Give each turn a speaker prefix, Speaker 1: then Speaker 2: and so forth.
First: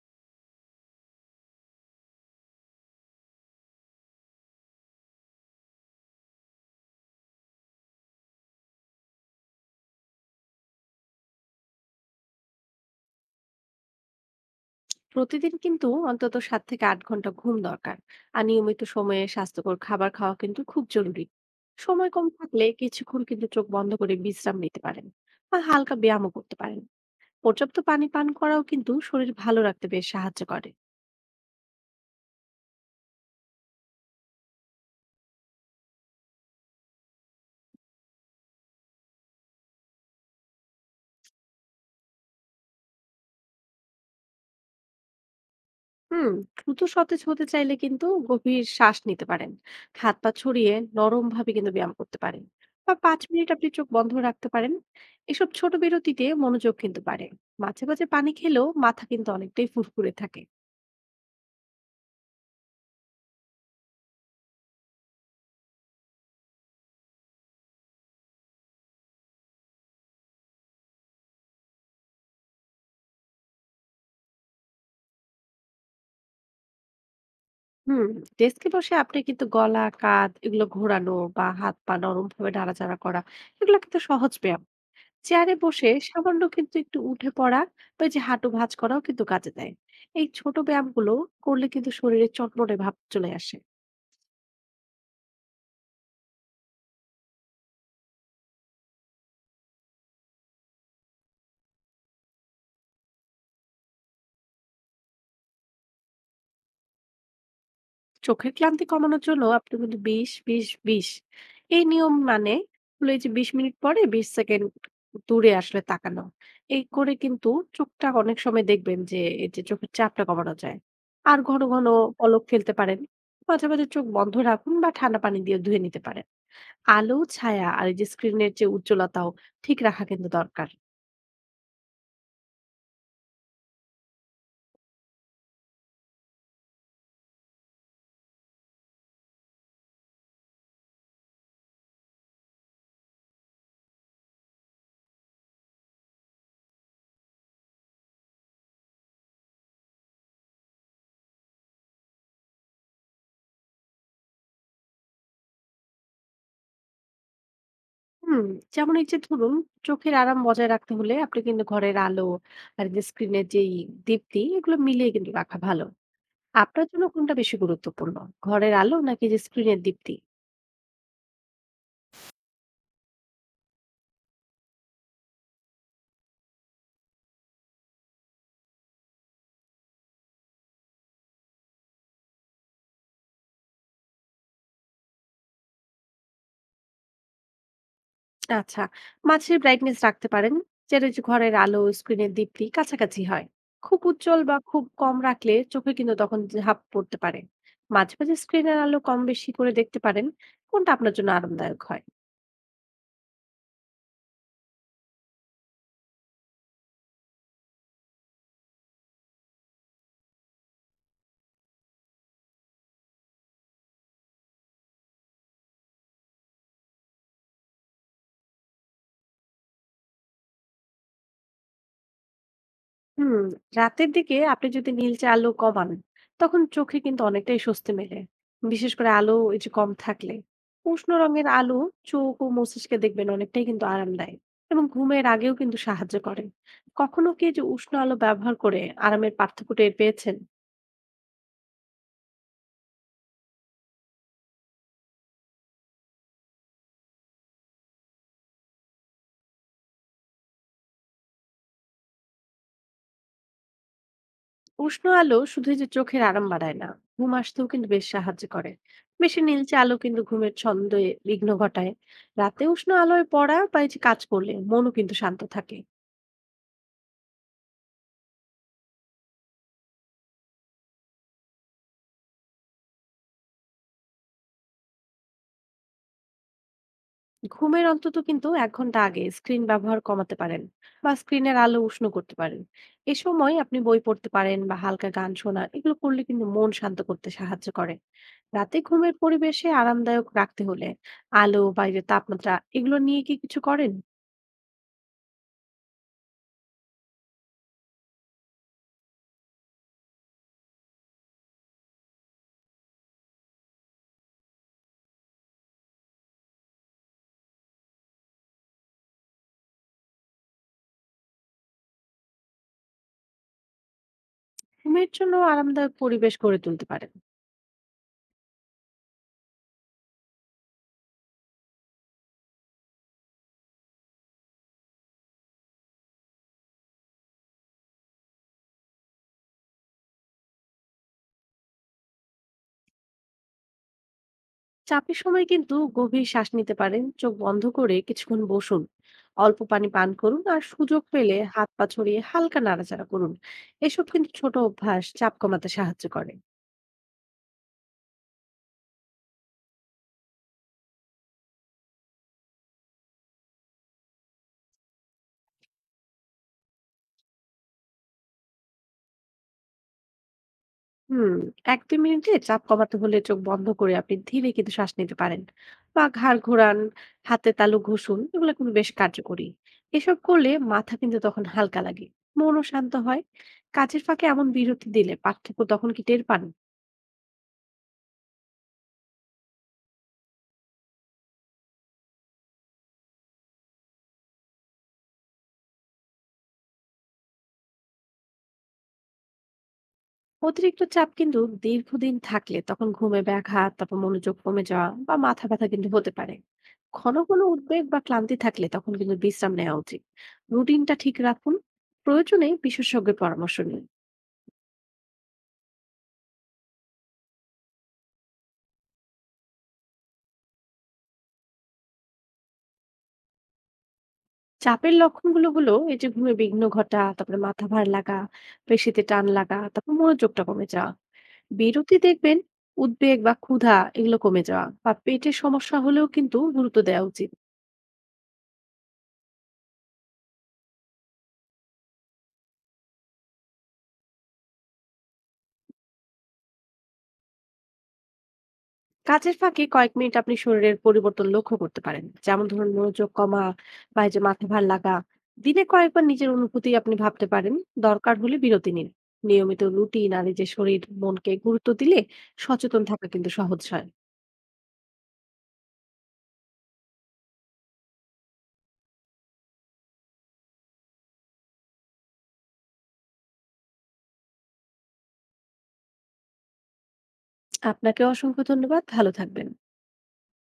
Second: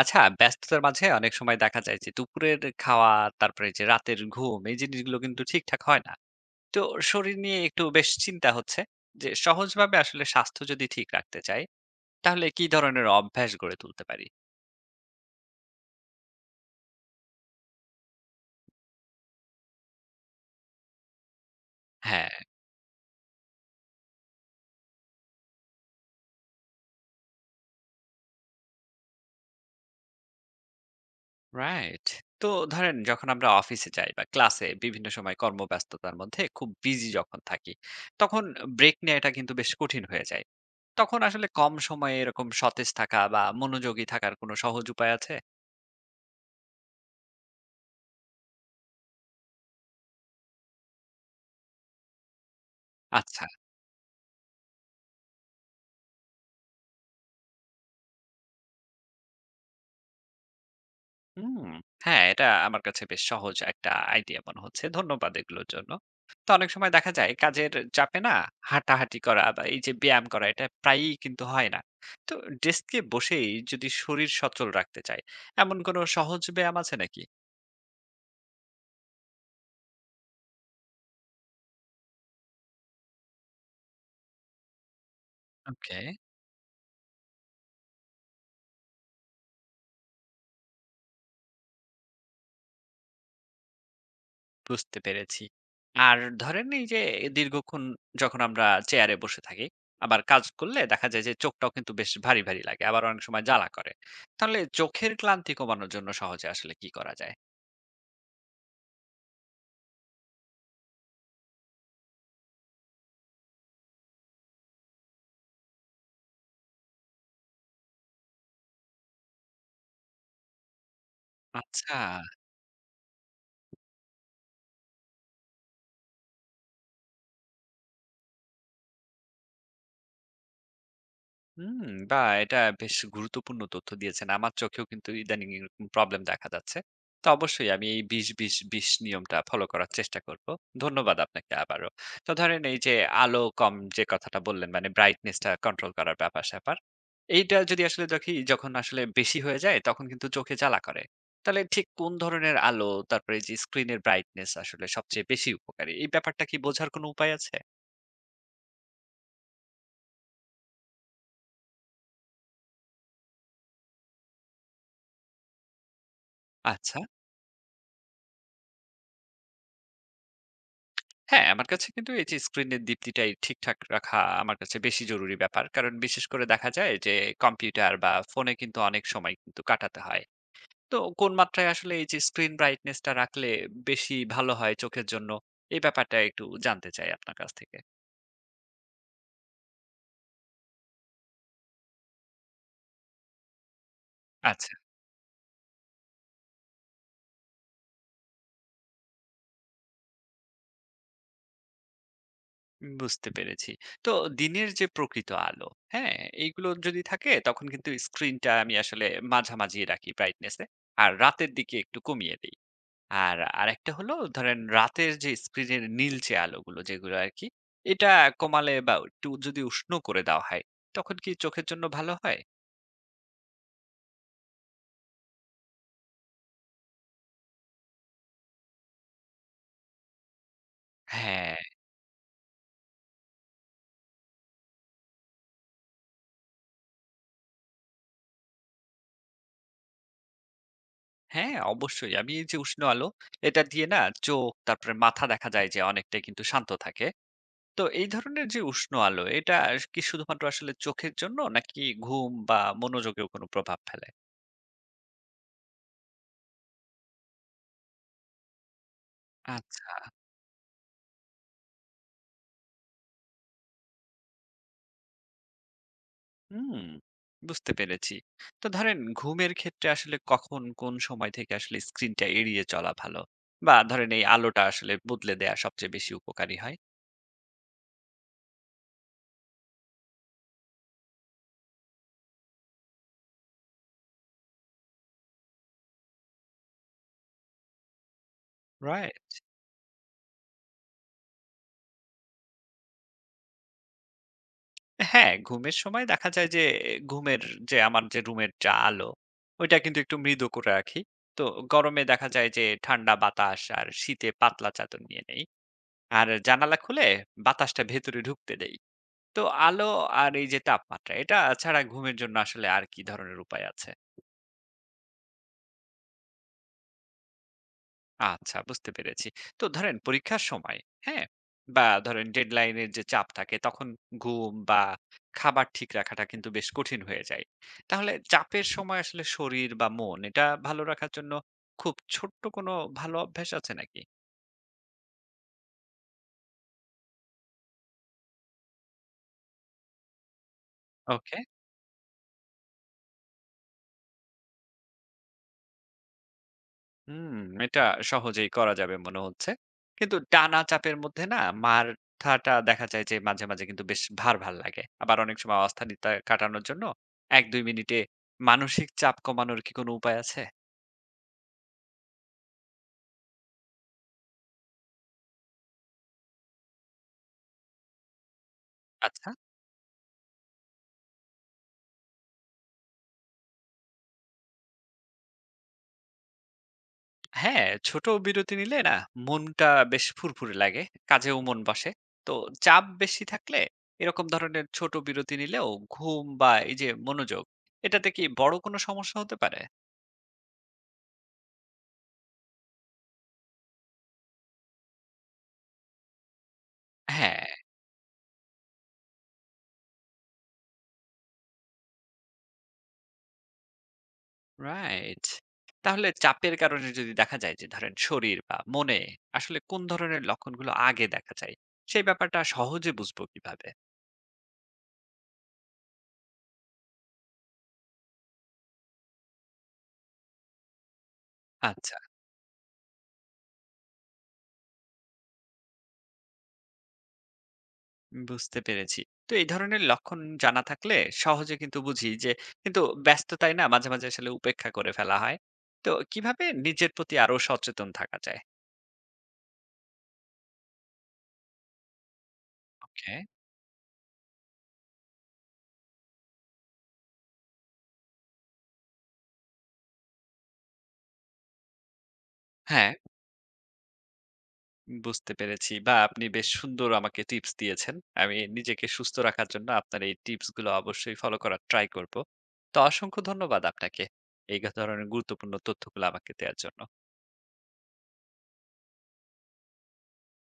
Speaker 1: আচ্ছা, ব্যস্ততার মাঝে অনেক সময় দেখা যায় যে দুপুরের খাওয়া, তারপরে এই যে রাতের ঘুম, এই জিনিসগুলো কিন্তু ঠিকঠাক হয় না। তো শরীর নিয়ে একটু বেশ চিন্তা হচ্ছে যে সহজভাবে আসলে স্বাস্থ্য যদি ঠিক রাখতে চাই, তাহলে কি ধরনের অভ্যাস গড়ে তুলতে পারি?
Speaker 2: প্রতিদিন কিন্তু অন্তত 7 থেকে ৮ ঘন্টা ঘুম দরকার। আর নিয়মিত সময়ে স্বাস্থ্যকর খাবার খাওয়া কিন্তু খুব জরুরি। সময় কম
Speaker 1: হ্যাঁ,
Speaker 2: থাকলে কিছুক্ষণ কিন্তু চোখ বন্ধ করে বিশ্রাম নিতে পারেন বা হালকা ব্যায়ামও করতে পারেন। পর্যাপ্ত পানি পান করাও কিন্তু শরীর ভালো রাখতে বেশ সাহায্য করে।
Speaker 1: রাইট। তো ধরেন যখন আমরা অফিসে যাই বা ক্লাসে বিভিন্ন সময় কর্মব্যস্ততার মধ্যে খুব বিজি যখন থাকি, তখন ব্রেক নেয়াটা কিন্তু বেশ কঠিন হয়ে যায়। তখন আসলে কম সময়ে এরকম সতেজ থাকা বা মনোযোগী থাকার কোনো সহজ উপায় আছে?
Speaker 2: হুম, দ্রুত সতেজ হতে চাইলে কিন্তু গভীর শ্বাস নিতে পারেন। হাত পা ছড়িয়ে নরমভাবে কিন্তু ব্যায়াম করতে পারেন বা ৫
Speaker 1: আচ্ছা।
Speaker 2: মিনিট আপনি চোখ বন্ধ রাখতে পারেন। এসব ছোট বিরতিতে মনোযোগ কিন্তু বাড়ে। মাঝে মাঝে পানি খেলেও মাথা কিন্তু অনেকটাই ফুরফুরে থাকে।
Speaker 1: হুম, হ্যাঁ, এটা আমার কাছে বেশ সহজ একটা আইডিয়া মনে হচ্ছে। ধন্যবাদ এগুলোর জন্য। তো অনেক সময় দেখা যায় কাজের চাপে না হাঁটাহাঁটি করা বা এই যে ব্যায়াম করা এটা প্রায়ই কিন্তু হয় না। তো ডেস্কে বসেই যদি শরীর সচল রাখতে চাই, এমন কোনো সহজ ব্যায়াম আছে নাকি?
Speaker 2: হুম, ডেস্কে বসে আপনি কিন্তু গলা কাঁধ এগুলো ঘোরানো বা হাত পা নরম ভাবে নাড়াচাড়া করা এগুলো কিন্তু সহজ ব্যায়াম। চেয়ারে বসে
Speaker 1: ওকে।
Speaker 2: সামান্য কিন্তু একটু উঠে পড়া বা এই যে হাঁটু ভাঁজ করাও কিন্তু কাজে দেয়। এই ছোট ব্যায়ামগুলো করলে কিন্তু শরীরে চটমটে ভাব চলে আসে।
Speaker 1: বুঝতে পেরেছি। আর ধরেন এই যে দীর্ঘক্ষণ যখন আমরা চেয়ারে বসে থাকি, আবার কাজ করলে দেখা যায় যে চোখটাও কিন্তু বেশ ভারী, ভারী লাগে। আবার অনেক সময় জ্বালা করে। তাহলে চোখের ক্লান্তি কমানোর জন্য সহজে আসলে কি করা যায়?
Speaker 2: চোখের ক্লান্তি কমানোর জন্য আপনি কিন্তু 20 20 20 এই নিয়ম, মানে হলো এই যে 20 মিনিট পরে 20 সেকেন্ড দূরে আসলে তাকানো, এই করে কিন্তু চোখটা অনেক সময় দেখবেন যে এই যে চোখের চাপটা কমানো যায়। আর ঘন ঘন
Speaker 1: আচ্ছা।
Speaker 2: পলক ফেলতে পারেন। মাঝে মাঝে চোখ বন্ধ রাখুন বা ঠান্ডা পানি দিয়ে ধুয়ে নিতে পারেন। আলো ছায়া আর এই যে স্ক্রিনের যে উজ্জ্বলতাও ঠিক রাখা কিন্তু দরকার।
Speaker 1: হুম, বাহ! এটা বেশ গুরুত্বপূর্ণ তথ্য দিয়েছেন। আমার চোখেও কিন্তু ইদানিং এরকম প্রবলেম দেখা যাচ্ছে। তো অবশ্যই আমি এই ২০-২০-২০ নিয়মটা ফলো করার চেষ্টা করব। ধন্যবাদ আপনাকে আবারও। তো ধরেন এই যে আলো কম যে কথাটা বললেন মানে ব্রাইটনেস টা কন্ট্রোল করার ব্যাপার-স্যাপার। এইটা যদি আসলে দেখি যখন আসলে বেশি হয়ে যায় তখন কিন্তু চোখে জ্বালা করে। তাহলে ঠিক কোন ধরনের আলো তারপরে যে স্ক্রিনের ব্রাইটনেস আসলে সবচেয়ে বেশি উপকারী এই ব্যাপারটা কি বোঝার কোনো উপায় আছে?
Speaker 2: হুম, যেমন এই যে ধরুন চোখের আরাম বজায় রাখতে হলে আপনি কিন্তু ঘরের আলো আর যে স্ক্রিনের যেই দীপ্তি এগুলো মিলিয়ে কিন্তু রাখা ভালো। আপনার
Speaker 1: আচ্ছা।
Speaker 2: জন্য কোনটা বেশি গুরুত্বপূর্ণ, ঘরের আলো নাকি যে স্ক্রিনের দীপ্তি?
Speaker 1: হ্যাঁ, আমার কাছে কিন্তু এই যে স্ক্রিনের দীপ্তিটাই ঠিকঠাক রাখা আমার কাছে বেশি জরুরি ব্যাপার। কারণ বিশেষ করে দেখা যায় যে কম্পিউটার বা ফোনে কিন্তু অনেক সময় কিন্তু কাটাতে হয়। তো কোন মাত্রায় আসলে এই যে স্ক্রিন ব্রাইটনেস টা রাখলে বেশি ভালো হয় চোখের জন্য, এই ব্যাপারটা একটু জানতে চাই আপনার কাছ থেকে।
Speaker 2: আচ্ছা, মাঝের ব্রাইটনেস রাখতে পারেন, যেটা যে ঘরের আলো স্ক্রিনের দীপ্তি কাছাকাছি হয়। খুব উজ্জ্বল বা
Speaker 1: আচ্ছা,
Speaker 2: খুব কম রাখলে চোখে কিন্তু তখন ঝাঁপ পড়তে পারে। মাঝে মাঝে স্ক্রিনের আলো কম বেশি করে দেখতে পারেন, কোনটা আপনার জন্য আরামদায়ক হয়।
Speaker 1: বুঝতে পেরেছি। তো দিনের যে প্রকৃত আলো, হ্যাঁ? এইগুলো যদি থাকে তখন কিন্তু স্ক্রিনটা আমি আসলে মাঝামাঝি রাখি ব্রাইটনেস এ। আর রাতের দিকে একটু কমিয়ে দেই। আর আরেকটা হলো ধরেন রাতের যে স্ক্রিনের নীলচে আলোগুলো যেগুলো আর কি এটা কমালে বা একটু যদি উষ্ণ করে দেওয়া হয় তখন কি চোখের জন্য ভালো হয়?
Speaker 2: হুম, রাতের দিকে আপনি যদি নীলচে আলো কমান তখন চোখে কিন্তু অনেকটাই স্বস্তি মেলে। বিশেষ করে আলো এই যে কম থাকলে উষ্ণ রঙের
Speaker 1: হ্যাঁ।
Speaker 2: আলো চোখ ও মস্তিষ্কে দেখবেন অনেকটাই কিন্তু আরাম দেয় এবং ঘুমের আগেও কিন্তু সাহায্য করে। কখনো কি এই যে উষ্ণ আলো ব্যবহার করে আরামের পার্থক্য টের পেয়েছেন?
Speaker 1: হ্যাঁ, অবশ্যই আমি এই যে উষ্ণ আলো এটা দিয়ে না চোখ তারপরে মাথা দেখা যায় যে অনেকটা কিন্তু শান্ত থাকে। তো এই ধরনের যে উষ্ণ আলো এটা কি শুধুমাত্র আসলে চোখের জন্য নাকি ঘুম বা মনোযোগেও কোনো প্রভাব ফেলে?
Speaker 2: উষ্ণ আলো শুধু এই যে চোখের আরাম বাড়ায় না, ঘুম আসতেও কিন্তু বেশ সাহায্য করে। বেশি নীলচে
Speaker 1: আচ্ছা।
Speaker 2: আলো কিন্তু ঘুমের ছন্দে বিঘ্ন ঘটায়। রাতে উষ্ণ আলোয় পড়া বা এই যে কাজ করলে মনও কিন্তু শান্ত থাকে।
Speaker 1: হুম, বুঝতে পেরেছি। তো ধরেন ঘুমের ক্ষেত্রে আসলে কখন কোন সময় থেকে আসলে স্ক্রিনটা এড়িয়ে চলা ভালো? বা ধরেন এই আলোটা আসলে বদলে দেয়া সবচেয়ে বেশি উপকারী হয়?
Speaker 2: ঘুমের অন্তত কিন্তু এক ঘন্টা আগে স্ক্রিন ব্যবহার কমাতে পারেন বা স্ক্রিনের আলো উষ্ণ করতে পারেন। এ সময় আপনি বই পড়তে পারেন বা হালকা গান শোনা এগুলো করলে কিন্তু মন শান্ত করতে সাহায্য করে। রাতে ঘুমের
Speaker 1: রাইট।
Speaker 2: পরিবেশে আরামদায়ক রাখতে হলে আলো, বাইরের তাপমাত্রা এগুলো নিয়ে কি কিছু করেন?
Speaker 1: হ্যাঁ, ঘুমের সময় দেখা যায় যে ঘুমের যে আমার যে রুমের যা আলো ওইটা কিন্তু একটু মৃদু করে রাখি। তো গরমে দেখা যায় যে ঠান্ডা বাতাস আর শীতে পাতলা চাদর নিয়ে নেই। আর জানালা খুলে বাতাসটা ভেতরে ঢুকতে দেই। তো আলো আর এই যে তাপমাত্রা এটা ছাড়া ঘুমের জন্য আসলে আর কি ধরনের উপায় আছে?
Speaker 2: ঘুমের জন্য আরামদায়ক পরিবেশ গড়ে তুলতে পারেন।
Speaker 1: আচ্ছা, বুঝতে পেরেছি। তো ধরেন পরীক্ষার সময়, হ্যাঁ? বা ধরেন ডেডলাইনের যে চাপ থাকে তখন ঘুম বা খাবার ঠিক রাখাটা কিন্তু বেশ কঠিন হয়ে যায়। তাহলে চাপের সময় আসলে শরীর বা মন এটা ভালো রাখার জন্য খুব ছোট্ট কোনো ভালো অভ্যাস আছে নাকি?
Speaker 2: চাপের সময় কিন্তু গভীর শ্বাস নিতে পারেন, চোখ বন্ধ করে কিছুক্ষণ বসুন। অল্প পানি পান করুন আর সুযোগ
Speaker 1: ওকে।
Speaker 2: পেলে হাত পা ছড়িয়ে হালকা নাড়াচাড়া করুন। এসব কিন্তু ছোট অভ্যাস চাপ কমাতে সাহায্য করে।
Speaker 1: হুম, এটা সহজেই করা যাবে মনে হচ্ছে। কিন্তু টানা চাপের মধ্যে না মাথাটা দেখা যায় যে মাঝে, মাঝে কিন্তু বেশ ভার, ভার লাগে। আবার অনেক সময় অস্থিরতা কাটানোর জন্য ১-২ মিনিটে মানসিক চাপ কমানোর কি কোনো উপায় আছে?
Speaker 2: হুম, এক দুই মিনিটে চাপ কমাতে হলে চোখ বন্ধ করে আপনি ধীরে কিন্তু শ্বাস নিতে পারেন বা ঘাড় ঘোরান, হাতে তালু ঘষুন, এগুলো কিন্তু বেশ
Speaker 1: আচ্ছা।
Speaker 2: কার্যকরী। এসব করলে মাথা কিন্তু তখন হালকা লাগে, মনও শান্ত হয়। কাজের ফাঁকে এমন বিরতি দিলে পার্থক্য তখন কি টের পান?
Speaker 1: হ্যাঁ, ছোট বিরতি নিলে না মনটা বেশ ফুরফুরে লাগে, কাজেও মন বসে। তো চাপ বেশি থাকলে এরকম ধরনের ছোট বিরতি নিলেও ঘুম বা এই যে মনোযোগ এটাতে কি বড় কোনো সমস্যা হতে পারে?
Speaker 2: অতিরিক্ত চাপ কিন্তু দীর্ঘদিন থাকলে তখন ঘুমে ব্যাঘাত, তারপর মনোযোগ কমে যাওয়া বা মাথা ব্যথা কিন্তু হতে পারে। ঘন ঘন
Speaker 1: হ্যাঁ।
Speaker 2: উদ্বেগ বা ক্লান্তি থাকলে তখন কিন্তু বিশ্রাম নেওয়া উচিত। রুটিনটা ঠিক রাখুন, প্রয়োজনে বিশেষজ্ঞের পরামর্শ নিন।
Speaker 1: রাইট। তাহলে চাপের কারণে যদি দেখা যায় যে ধরেন শরীর বা মনে আসলে কোন ধরনের লক্ষণগুলো আগে দেখা যায়, সেই ব্যাপারটা সহজে বুঝবো কিভাবে?
Speaker 2: চাপের লক্ষণগুলো হলো এই যে ঘুমে বিঘ্ন ঘটা, তারপরে মাথা ভার লাগা, পেশিতে টান লাগা, তারপর মনোযোগটা কমে যাওয়া, বিরতি
Speaker 1: আচ্ছা,
Speaker 2: দেখবেন, উদ্বেগ বা ক্ষুধা এগুলো কমে যাওয়া বা পেটের সমস্যা হলেও কিন্তু গুরুত্ব দেওয়া উচিত।
Speaker 1: বুঝতে পেরেছি। তো এই ধরনের লক্ষণ জানা থাকলে সহজে কিন্তু বুঝি যে কিন্তু ব্যস্ততায় না মাঝে, মাঝে আসলে উপেক্ষা করে ফেলা হয়। তো কিভাবে নিজের প্রতি আরো সচেতন থাকা যায়?
Speaker 2: কাজের ফাঁকে কয়েক মিনিট আপনি শরীরের পরিবর্তন লক্ষ্য করতে পারেন, যেমন ধরুন মনোযোগ
Speaker 1: ওকে।
Speaker 2: কমা বা এই যে মাথা ভার লাগা। দিনে কয়েকবার নিজের অনুভূতি আপনি ভাবতে পারেন, দরকার হলে বিরতি নিন। নিয়মিত রুটিন আর এই যে শরীর মনকে গুরুত্ব দিলে সচেতন
Speaker 1: হ্যাঁ।
Speaker 2: থাকা কিন্তু সহজ হয়।
Speaker 1: বুঝতে পেরেছি। বা আপনি বেশ সুন্দর আমাকে টিপস দিয়েছেন। আমি নিজেকে সুস্থ রাখার জন্য আপনার এই টিপস গুলো অবশ্যই ফলো করার ট্রাই করব। তো অসংখ্য ধন্যবাদ আপনাকে। এই ধরনের গুরুত্বপূর্ণ তথ্যগুলো আমাকে দেওয়ার জন্য।
Speaker 2: আপনাকে অসংখ্য ধন্যবাদ, ভালো থাকবেন।